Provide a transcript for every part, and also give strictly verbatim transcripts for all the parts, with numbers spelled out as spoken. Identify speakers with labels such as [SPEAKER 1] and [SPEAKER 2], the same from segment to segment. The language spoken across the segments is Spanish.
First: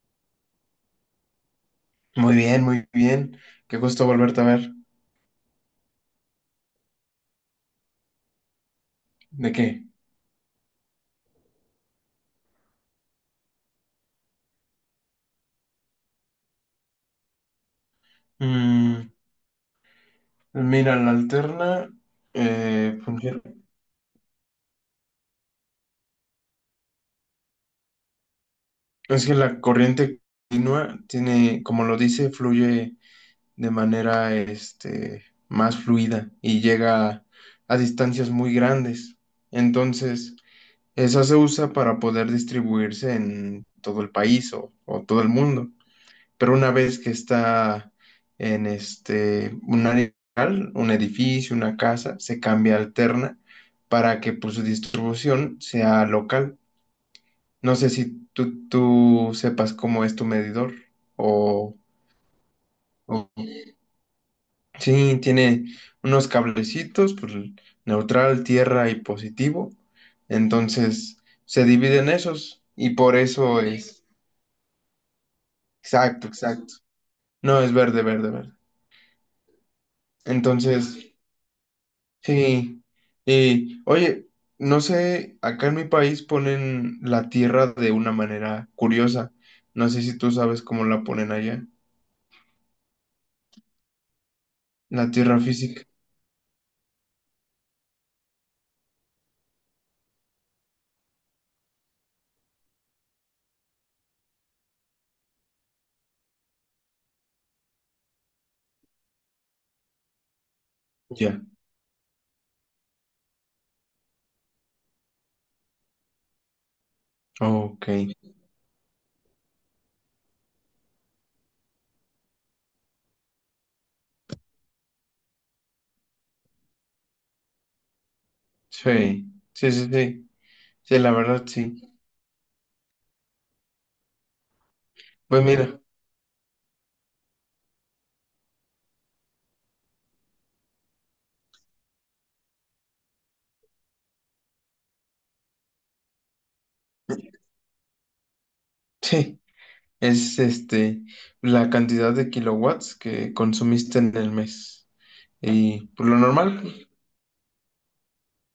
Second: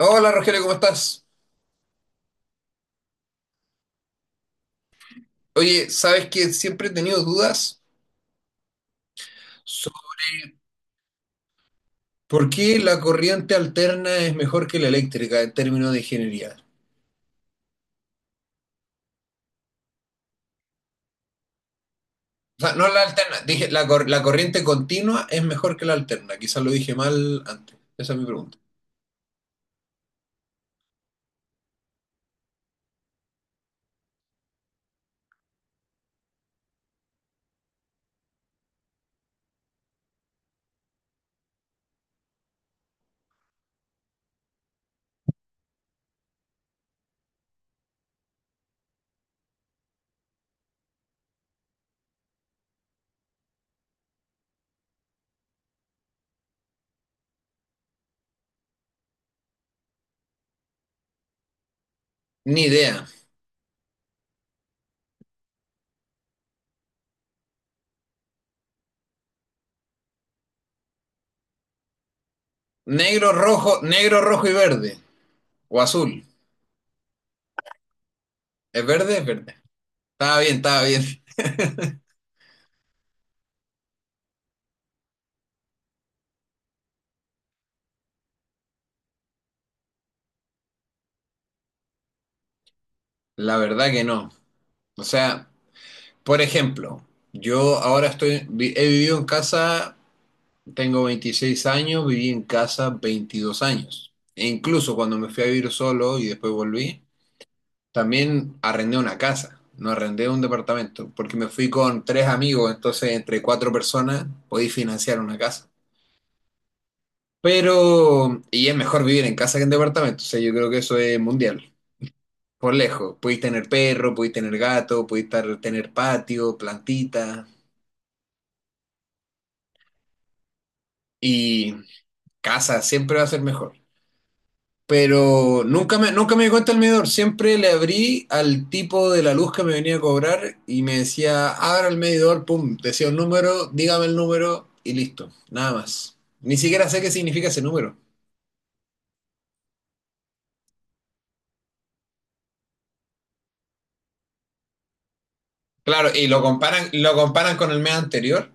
[SPEAKER 1] Hola Rogelio, ¿cómo estás?
[SPEAKER 2] Muy bien, muy bien. Qué gusto volverte a ver.
[SPEAKER 1] Oye, sabes que siempre he tenido dudas
[SPEAKER 2] ¿De qué?
[SPEAKER 1] sobre por qué la corriente alterna es mejor que la eléctrica en términos de ingeniería.
[SPEAKER 2] Mm, mira, la alterna,
[SPEAKER 1] O sea, no
[SPEAKER 2] eh,
[SPEAKER 1] la alterna,
[SPEAKER 2] fungir-
[SPEAKER 1] dije la, cor- la corriente continua es mejor que la alterna. Quizás lo dije mal antes. Esa es mi pregunta.
[SPEAKER 2] es que la corriente continua tiene, como lo dice, fluye de manera, este, más fluida y llega a distancias muy grandes. Entonces, esa se usa para poder distribuirse en todo el país o, o todo el mundo. Pero una vez que está en este, un área, un edificio, una casa, se cambia alterna para que, pues, su distribución sea local. No sé si tú, tú sepas cómo es tu medidor o,
[SPEAKER 1] Ni idea.
[SPEAKER 2] o- sí, tiene unos cablecitos, pues, neutral, tierra y positivo. Entonces se dividen esos y por
[SPEAKER 1] Negro,
[SPEAKER 2] eso
[SPEAKER 1] rojo,
[SPEAKER 2] es...
[SPEAKER 1] negro, rojo y verde. O azul.
[SPEAKER 2] Exacto, exacto. No, es verde, verde, verde.
[SPEAKER 1] ¿Es verde? Es verde. Estaba bien, estaba bien.
[SPEAKER 2] Entonces... Sí, y oye, no sé, acá en mi país ponen la tierra de una manera curiosa. No sé si tú sabes cómo la ponen allá.
[SPEAKER 1] La verdad que no. O
[SPEAKER 2] La tierra
[SPEAKER 1] sea,
[SPEAKER 2] física.
[SPEAKER 1] por ejemplo, yo ahora estoy, vi- he vivido en casa. Tengo veintiséis años, viví en casa veintidós años. E incluso cuando me fui a vivir solo y después volví, también arrendé una casa, no arrendé un departamento, porque
[SPEAKER 2] Ya.
[SPEAKER 1] me fui con tres amigos, entonces entre cuatro personas podí financiar una casa.
[SPEAKER 2] Ok.
[SPEAKER 1] Pero, y es mejor vivir en casa que en departamento, o sea, yo creo que eso es mundial, por lejos. Podéis tener perro, podéis tener gato, podéis tar- tener patio, plantita,
[SPEAKER 2] Sí, sí, sí, sí. Sí, la verdad,
[SPEAKER 1] y
[SPEAKER 2] sí.
[SPEAKER 1] casa siempre va a ser mejor.
[SPEAKER 2] Pues
[SPEAKER 1] Pero
[SPEAKER 2] mira,
[SPEAKER 1] nunca me, nunca me di cuenta el medidor. Siempre le abrí al tipo de la luz que me venía a cobrar y me decía, abra el medidor, pum, decía un número, dígame el número y listo, nada más. Ni siquiera sé qué significa ese número.
[SPEAKER 2] sí, es este, la cantidad de kilowatts que consumiste en el mes. Y por
[SPEAKER 1] Claro,
[SPEAKER 2] lo
[SPEAKER 1] y lo
[SPEAKER 2] normal,
[SPEAKER 1] comparan, lo comparan con el mes anterior.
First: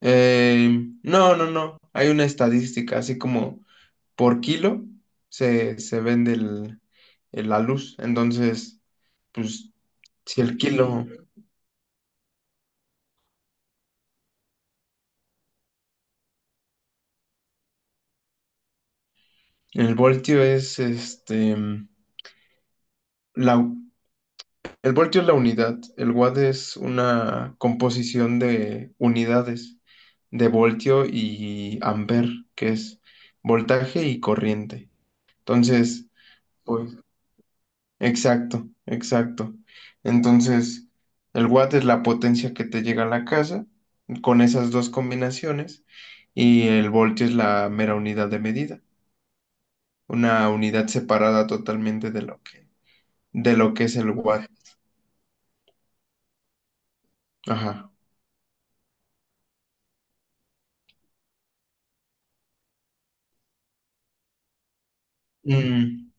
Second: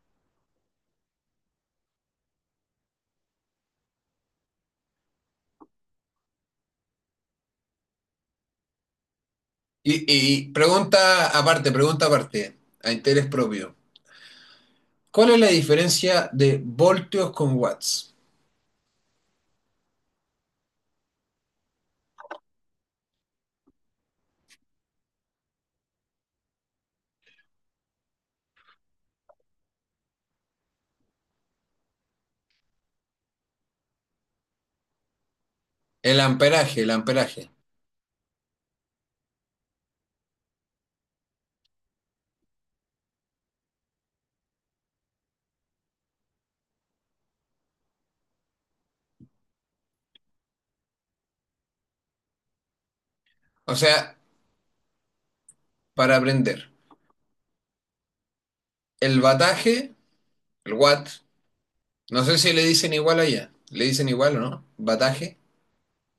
[SPEAKER 2] eh, no, no, no. Hay una estadística, así como por kilo se, se vende el- el- la luz. Entonces, pues,
[SPEAKER 1] Y, y
[SPEAKER 2] si
[SPEAKER 1] y
[SPEAKER 2] el kilo,
[SPEAKER 1] pregunta aparte, pregunta aparte, a interés propio. ¿Cuál es la diferencia de voltios con watts?
[SPEAKER 2] el voltio es este, la, el voltio es la unidad, el watt es una composición de unidades de voltio y amper, que es voltaje y corriente. Entonces,
[SPEAKER 1] El amperaje, el
[SPEAKER 2] pues,
[SPEAKER 1] amperaje.
[SPEAKER 2] exacto, exacto. Entonces, el watt es la potencia que te llega a la casa con esas dos combinaciones, y el voltio es la mera unidad de medida, una unidad separada totalmente de lo que, de lo
[SPEAKER 1] O
[SPEAKER 2] que es el
[SPEAKER 1] sea,
[SPEAKER 2] watt.
[SPEAKER 1] para aprender,
[SPEAKER 2] Ajá.
[SPEAKER 1] el bataje, el watt. No sé si le dicen igual allá. ¿Le dicen igual o no? ¿Bataje?
[SPEAKER 2] Mm,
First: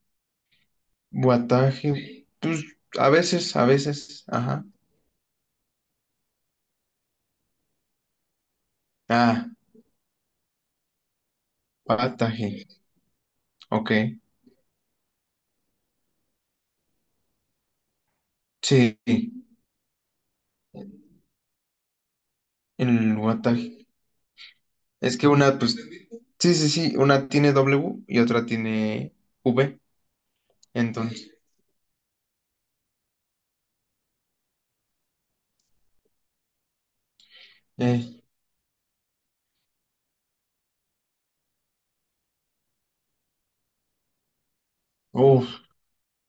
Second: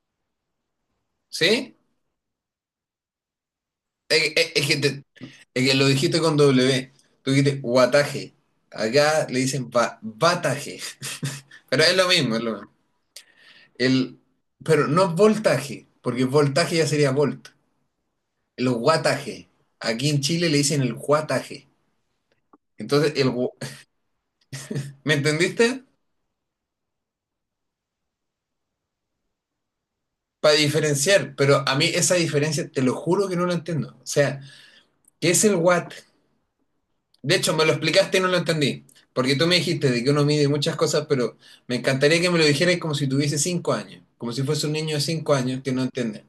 [SPEAKER 1] ¿Sí?
[SPEAKER 2] wattaje, pues a veces, a
[SPEAKER 1] Es,
[SPEAKER 2] veces,
[SPEAKER 1] es-
[SPEAKER 2] ajá.
[SPEAKER 1] es que, te- es que lo dijiste con W. Tú dijiste guataje. Acá le
[SPEAKER 2] Ah,
[SPEAKER 1] dicen ba- bataje. Pero es lo mismo, es lo
[SPEAKER 2] wattaje,
[SPEAKER 1] mismo.
[SPEAKER 2] ok.
[SPEAKER 1] El, pero no es voltaje, porque voltaje ya sería volt. El
[SPEAKER 2] Sí,
[SPEAKER 1] guataje. Aquí en Chile le dicen el guataje. Entonces,
[SPEAKER 2] el
[SPEAKER 1] el, gu-
[SPEAKER 2] wattaje.
[SPEAKER 1] ¿Me
[SPEAKER 2] Es que una, pues,
[SPEAKER 1] entendiste?
[SPEAKER 2] sí, sí, sí, una tiene W y otra tiene V,
[SPEAKER 1] Para
[SPEAKER 2] entonces,
[SPEAKER 1] diferenciar, pero a mí esa diferencia te lo juro que no la entiendo. O sea, ¿qué es el watt? De hecho, me lo explicaste y
[SPEAKER 2] eh,
[SPEAKER 1] no lo entendí. Porque tú me dijiste de que uno mide muchas cosas, pero me encantaría que me lo dijeras como si tuviese cinco años, como si fuese un niño de cinco años
[SPEAKER 2] uf,
[SPEAKER 1] que no entiende.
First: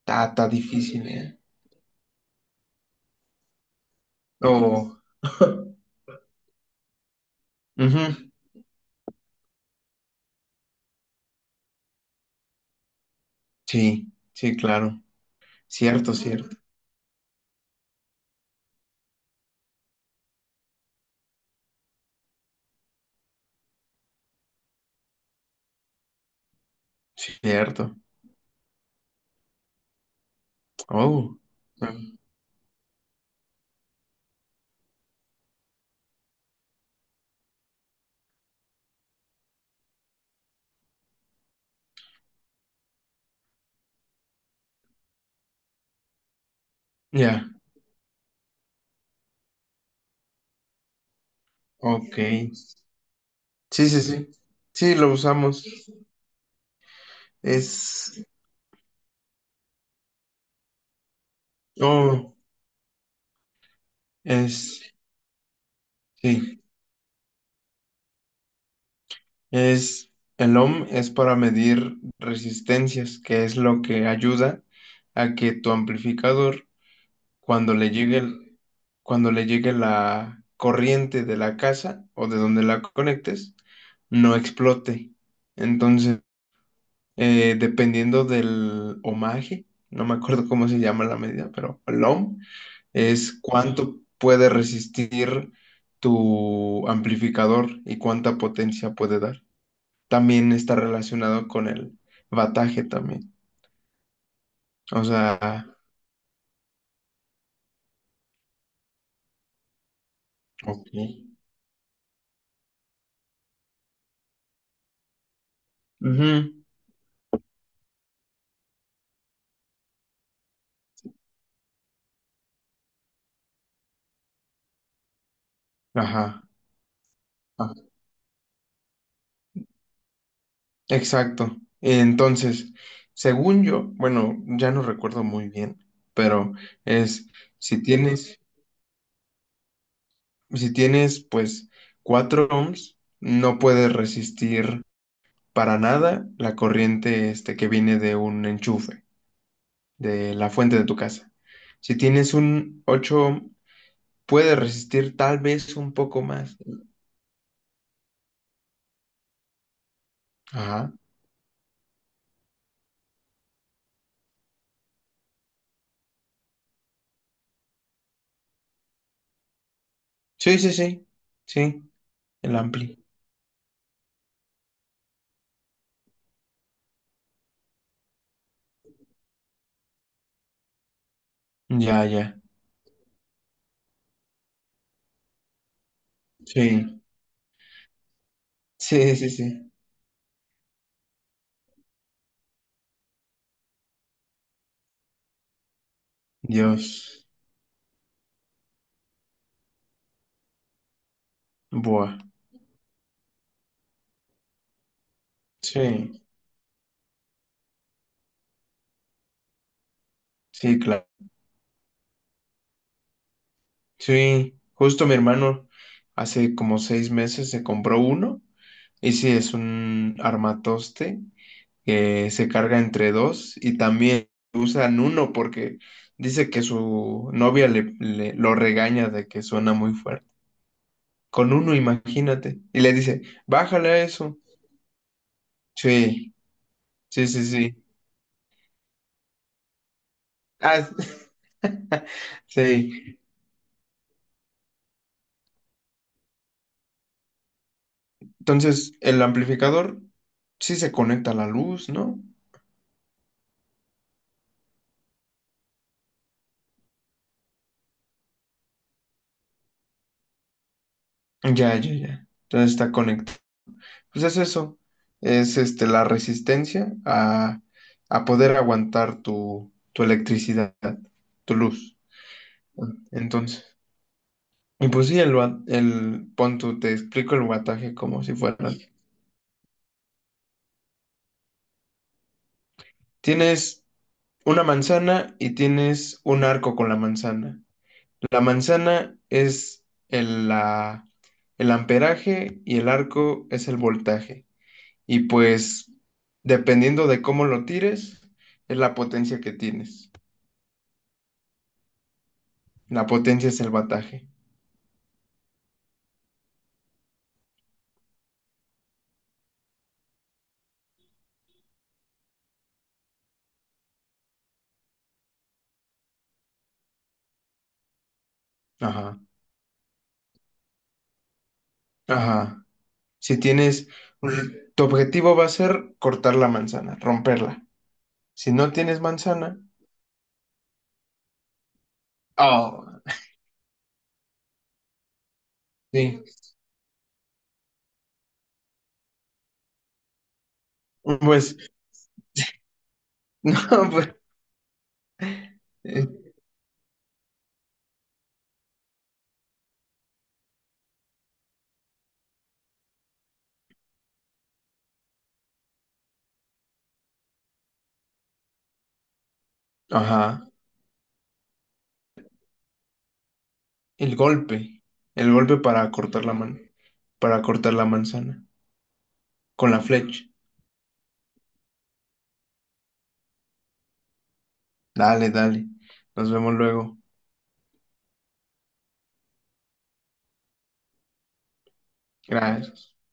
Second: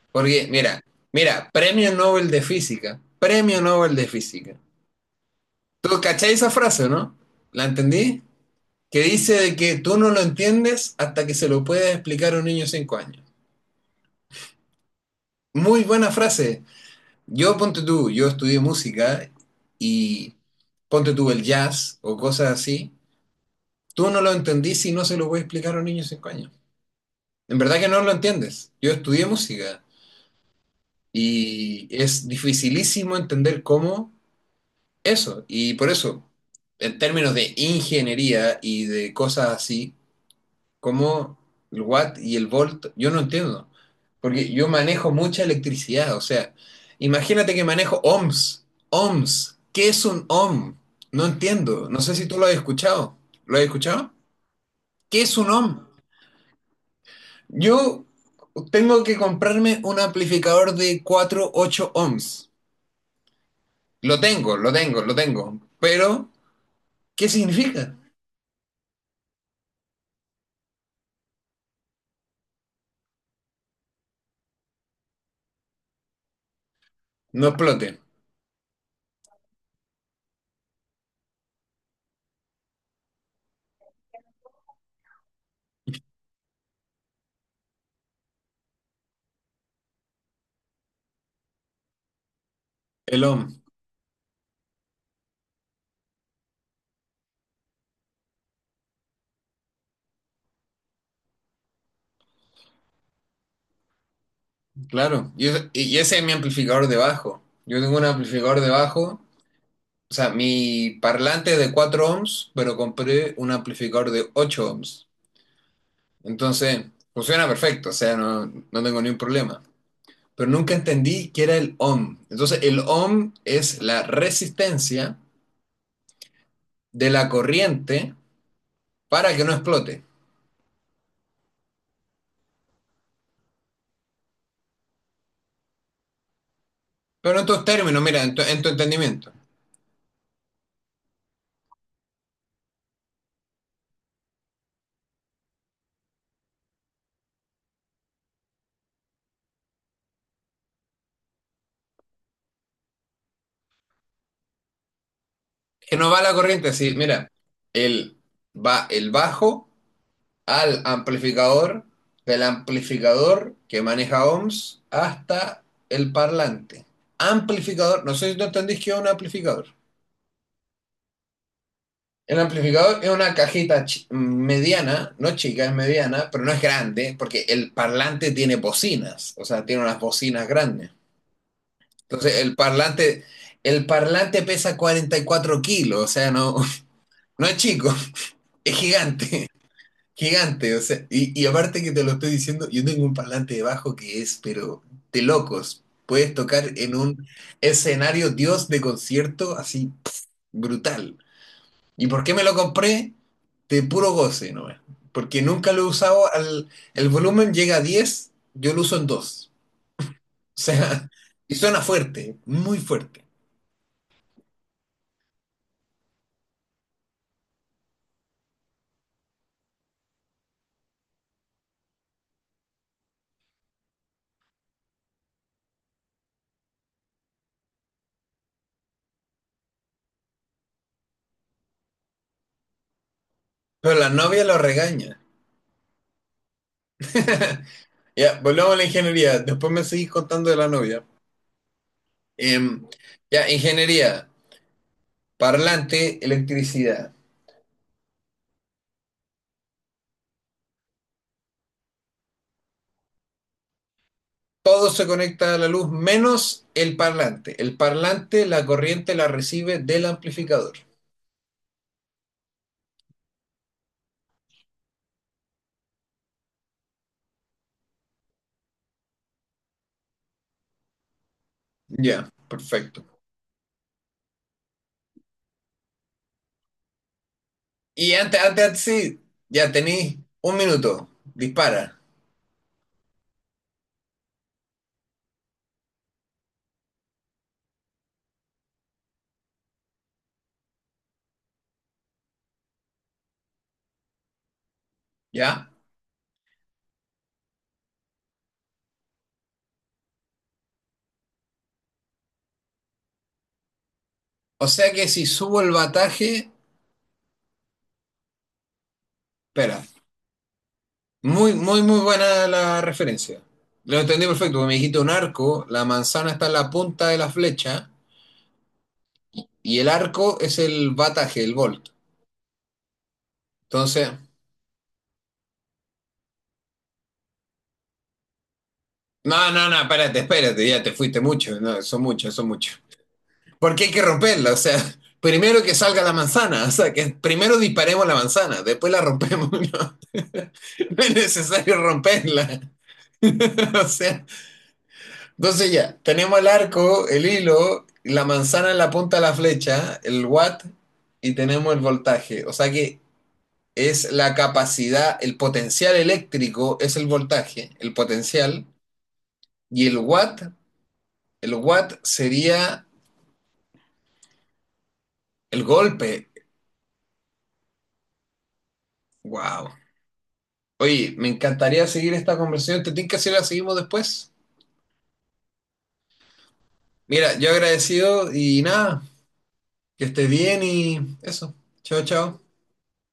[SPEAKER 2] está,
[SPEAKER 1] Porque,
[SPEAKER 2] está
[SPEAKER 1] mira,
[SPEAKER 2] difícil, ¿eh?
[SPEAKER 1] mira, premio Nobel de Física, premio Nobel de Física.
[SPEAKER 2] Oh,
[SPEAKER 1] ¿Tú cacháis esa frase, no? ¿La entendí?
[SPEAKER 2] ujú.
[SPEAKER 1] Que dice de que tú no lo entiendes hasta que se lo puedes explicar a un niño de cinco años.
[SPEAKER 2] Sí, sí, claro,
[SPEAKER 1] Muy buena
[SPEAKER 2] cierto, cierto,
[SPEAKER 1] frase. Yo, ponte tú, yo estudié música y ponte tú el jazz o cosas así. Tú no lo entendís y no se lo voy a explicar a un niño de cinco años. En verdad que
[SPEAKER 2] cierto.
[SPEAKER 1] no lo entiendes. Yo estudié música
[SPEAKER 2] Oh.
[SPEAKER 1] y
[SPEAKER 2] Ah.
[SPEAKER 1] es dificilísimo entender cómo eso. Y por eso, en términos de ingeniería y de cosas así, como el watt y el volt, yo no entiendo. Porque yo manejo mucha electricidad. O sea,
[SPEAKER 2] Ya.
[SPEAKER 1] imagínate que manejo ohms. Ohms. ¿Qué es un ohm? No entiendo. No sé
[SPEAKER 2] Ok,
[SPEAKER 1] si tú lo has
[SPEAKER 2] sí,
[SPEAKER 1] escuchado. ¿Lo has
[SPEAKER 2] sí.
[SPEAKER 1] escuchado?
[SPEAKER 2] Sí, sí, lo
[SPEAKER 1] ¿Qué es un
[SPEAKER 2] usamos.
[SPEAKER 1] ohm? Yo
[SPEAKER 2] es,
[SPEAKER 1] tengo que comprarme un amplificador de cuatro punto ocho
[SPEAKER 2] oh,
[SPEAKER 1] ohms. Lo tengo, lo
[SPEAKER 2] es,
[SPEAKER 1] tengo, lo tengo. Pero,
[SPEAKER 2] sí.
[SPEAKER 1] ¿qué significa?
[SPEAKER 2] Es, el ohm es para medir resistencias, que es lo que ayuda a que tu amplificador,
[SPEAKER 1] No
[SPEAKER 2] cuando le
[SPEAKER 1] explote.
[SPEAKER 2] llegue, el- cuando le llegue la corriente de la casa o de donde la conectes, no explote. Entonces, eh, dependiendo del ohmaje, no me acuerdo cómo se llama la medida, pero el ohm
[SPEAKER 1] El
[SPEAKER 2] es
[SPEAKER 1] ohm,
[SPEAKER 2] cuánto puede resistir tu amplificador y cuánta potencia puede dar, también está relacionado con el bataje también. O
[SPEAKER 1] claro. Y,
[SPEAKER 2] sea,
[SPEAKER 1] es- y ese es mi amplificador de bajo. Yo tengo un amplificador de bajo. O sea,
[SPEAKER 2] ok.
[SPEAKER 1] mi parlante es de cuatro ohms, pero compré un amplificador de ocho ohms.
[SPEAKER 2] Ujú,
[SPEAKER 1] Entonces, funciona perfecto. O sea, no, no tengo ningún problema. Pero nunca entendí qué era el ohm. Entonces, el ohm es la resistencia
[SPEAKER 2] ajá,
[SPEAKER 1] de la
[SPEAKER 2] ah,
[SPEAKER 1] corriente para que no explote.
[SPEAKER 2] exacto. Entonces, según yo, bueno, ya no recuerdo muy bien, pero es
[SPEAKER 1] Pero en tus
[SPEAKER 2] si
[SPEAKER 1] términos, mira, en
[SPEAKER 2] tienes,
[SPEAKER 1] tu, en tu entendimiento.
[SPEAKER 2] si tienes pues cuatro ohms, no puedes resistir para nada la corriente este que viene de un enchufe, de la fuente de tu casa. Si tienes un ocho ohm, puedes resistir tal vez un
[SPEAKER 1] Que no
[SPEAKER 2] poco
[SPEAKER 1] va la
[SPEAKER 2] más.
[SPEAKER 1] corriente así, mira, el, va el bajo al
[SPEAKER 2] Ajá.
[SPEAKER 1] amplificador, del amplificador que maneja ohms hasta el parlante. Amplificador, no sé si tú entendís que es un amplificador.
[SPEAKER 2] Sí, sí, sí. Sí,
[SPEAKER 1] El
[SPEAKER 2] el ampli.
[SPEAKER 1] amplificador es una cajita mediana, no chica, es mediana, pero no es grande, porque el parlante tiene bocinas, o sea, tiene unas bocinas grandes.
[SPEAKER 2] Ya,
[SPEAKER 1] Entonces,
[SPEAKER 2] ya.
[SPEAKER 1] el parlante, el parlante pesa 44 kilos, o sea, no,
[SPEAKER 2] Sí.
[SPEAKER 1] no es chico, es
[SPEAKER 2] Sí, sí,
[SPEAKER 1] gigante,
[SPEAKER 2] sí.
[SPEAKER 1] gigante, o sea, y, y aparte que te lo estoy diciendo, yo tengo un parlante debajo que es, pero de locos, puedes tocar en
[SPEAKER 2] Dios.
[SPEAKER 1] un escenario dios de concierto así pff, brutal. ¿Y
[SPEAKER 2] Buah.
[SPEAKER 1] por qué me lo compré? De puro goce, ¿no? Porque nunca lo he
[SPEAKER 2] Sí,
[SPEAKER 1] usado al, el volumen llega a diez, yo lo uso en dos. O
[SPEAKER 2] sí, claro.
[SPEAKER 1] sea, y suena fuerte, muy fuerte.
[SPEAKER 2] Sí, justo mi hermano hace como seis meses se compró uno. Y sí, es un armatoste que se carga entre dos, y también usan uno porque dice que su novia le, le- lo regaña de que suena muy fuerte. Con uno, imagínate. Y le dice, bájale
[SPEAKER 1] Pero
[SPEAKER 2] a
[SPEAKER 1] la
[SPEAKER 2] eso.
[SPEAKER 1] novia lo regaña.
[SPEAKER 2] Sí. Sí, sí, sí.
[SPEAKER 1] Ya, volvamos a la ingeniería. Después me seguís contando de la
[SPEAKER 2] Ah,
[SPEAKER 1] novia. Em,
[SPEAKER 2] sí.
[SPEAKER 1] ya, ingeniería, parlante, electricidad.
[SPEAKER 2] Entonces, el amplificador sí se conecta a la luz, ¿no?
[SPEAKER 1] Todo se conecta a la luz menos el parlante. El parlante, la corriente la recibe del amplificador.
[SPEAKER 2] Ya, ya, ya. Entonces está conectado. Pues es eso. Es este la resistencia a, a poder aguantar tu, tu electricidad, tu luz.
[SPEAKER 1] Ya, perfecto.
[SPEAKER 2] Entonces. Y pues sí, el, wa- el pon tú, te explico el wataje
[SPEAKER 1] Y
[SPEAKER 2] como si
[SPEAKER 1] antes, antes,
[SPEAKER 2] fuera.
[SPEAKER 1] antes sí, ya tenéis un minuto. Dispara,
[SPEAKER 2] Tienes una manzana y tienes un arco con la manzana. La manzana es el, la- el amperaje y el arco es el voltaje. Y
[SPEAKER 1] ¿ya?
[SPEAKER 2] pues, dependiendo de cómo lo tires, es la potencia que tienes. La potencia es el bataje.
[SPEAKER 1] O sea que si subo el bataje, espera, muy, muy, muy buena la referencia. Lo entendí perfecto, porque me dijiste un arco, la manzana está en la punta de la flecha
[SPEAKER 2] Ajá,
[SPEAKER 1] y el arco es el bataje, el volt.
[SPEAKER 2] ajá. Si tienes,
[SPEAKER 1] Entonces,
[SPEAKER 2] tu objetivo va a ser cortar la manzana, romperla. Si no tienes
[SPEAKER 1] no,
[SPEAKER 2] manzana,
[SPEAKER 1] no, no, espérate, espérate, ya te fuiste mucho, no, son muchos, son muchos.
[SPEAKER 2] oh,
[SPEAKER 1] Porque hay que romperla, o sea, primero que salga la
[SPEAKER 2] sí.
[SPEAKER 1] manzana, o sea, que primero disparemos la manzana, después la rompemos, no, no es
[SPEAKER 2] Pues,
[SPEAKER 1] necesario romperla. O
[SPEAKER 2] no, pues,
[SPEAKER 1] sea, entonces ya,
[SPEAKER 2] eh,
[SPEAKER 1] tenemos el arco, el hilo, la manzana en la punta de la flecha, el watt y tenemos el voltaje. O sea que es la capacidad, el potencial eléctrico es el voltaje, el potencial, y el watt,
[SPEAKER 2] ajá.
[SPEAKER 1] el watt sería
[SPEAKER 2] El golpe, el golpe
[SPEAKER 1] el
[SPEAKER 2] para cortar
[SPEAKER 1] golpe.
[SPEAKER 2] la man, para cortar la manzana. Con
[SPEAKER 1] Wow.
[SPEAKER 2] la flecha.
[SPEAKER 1] Oye, me encantaría seguir esta conversación. ¿Te tinca si la seguimos después?
[SPEAKER 2] Dale, dale. Nos vemos luego.
[SPEAKER 1] Mira, yo agradecido y nada, que estés bien y eso. Chao, chao.
[SPEAKER 2] Gracias.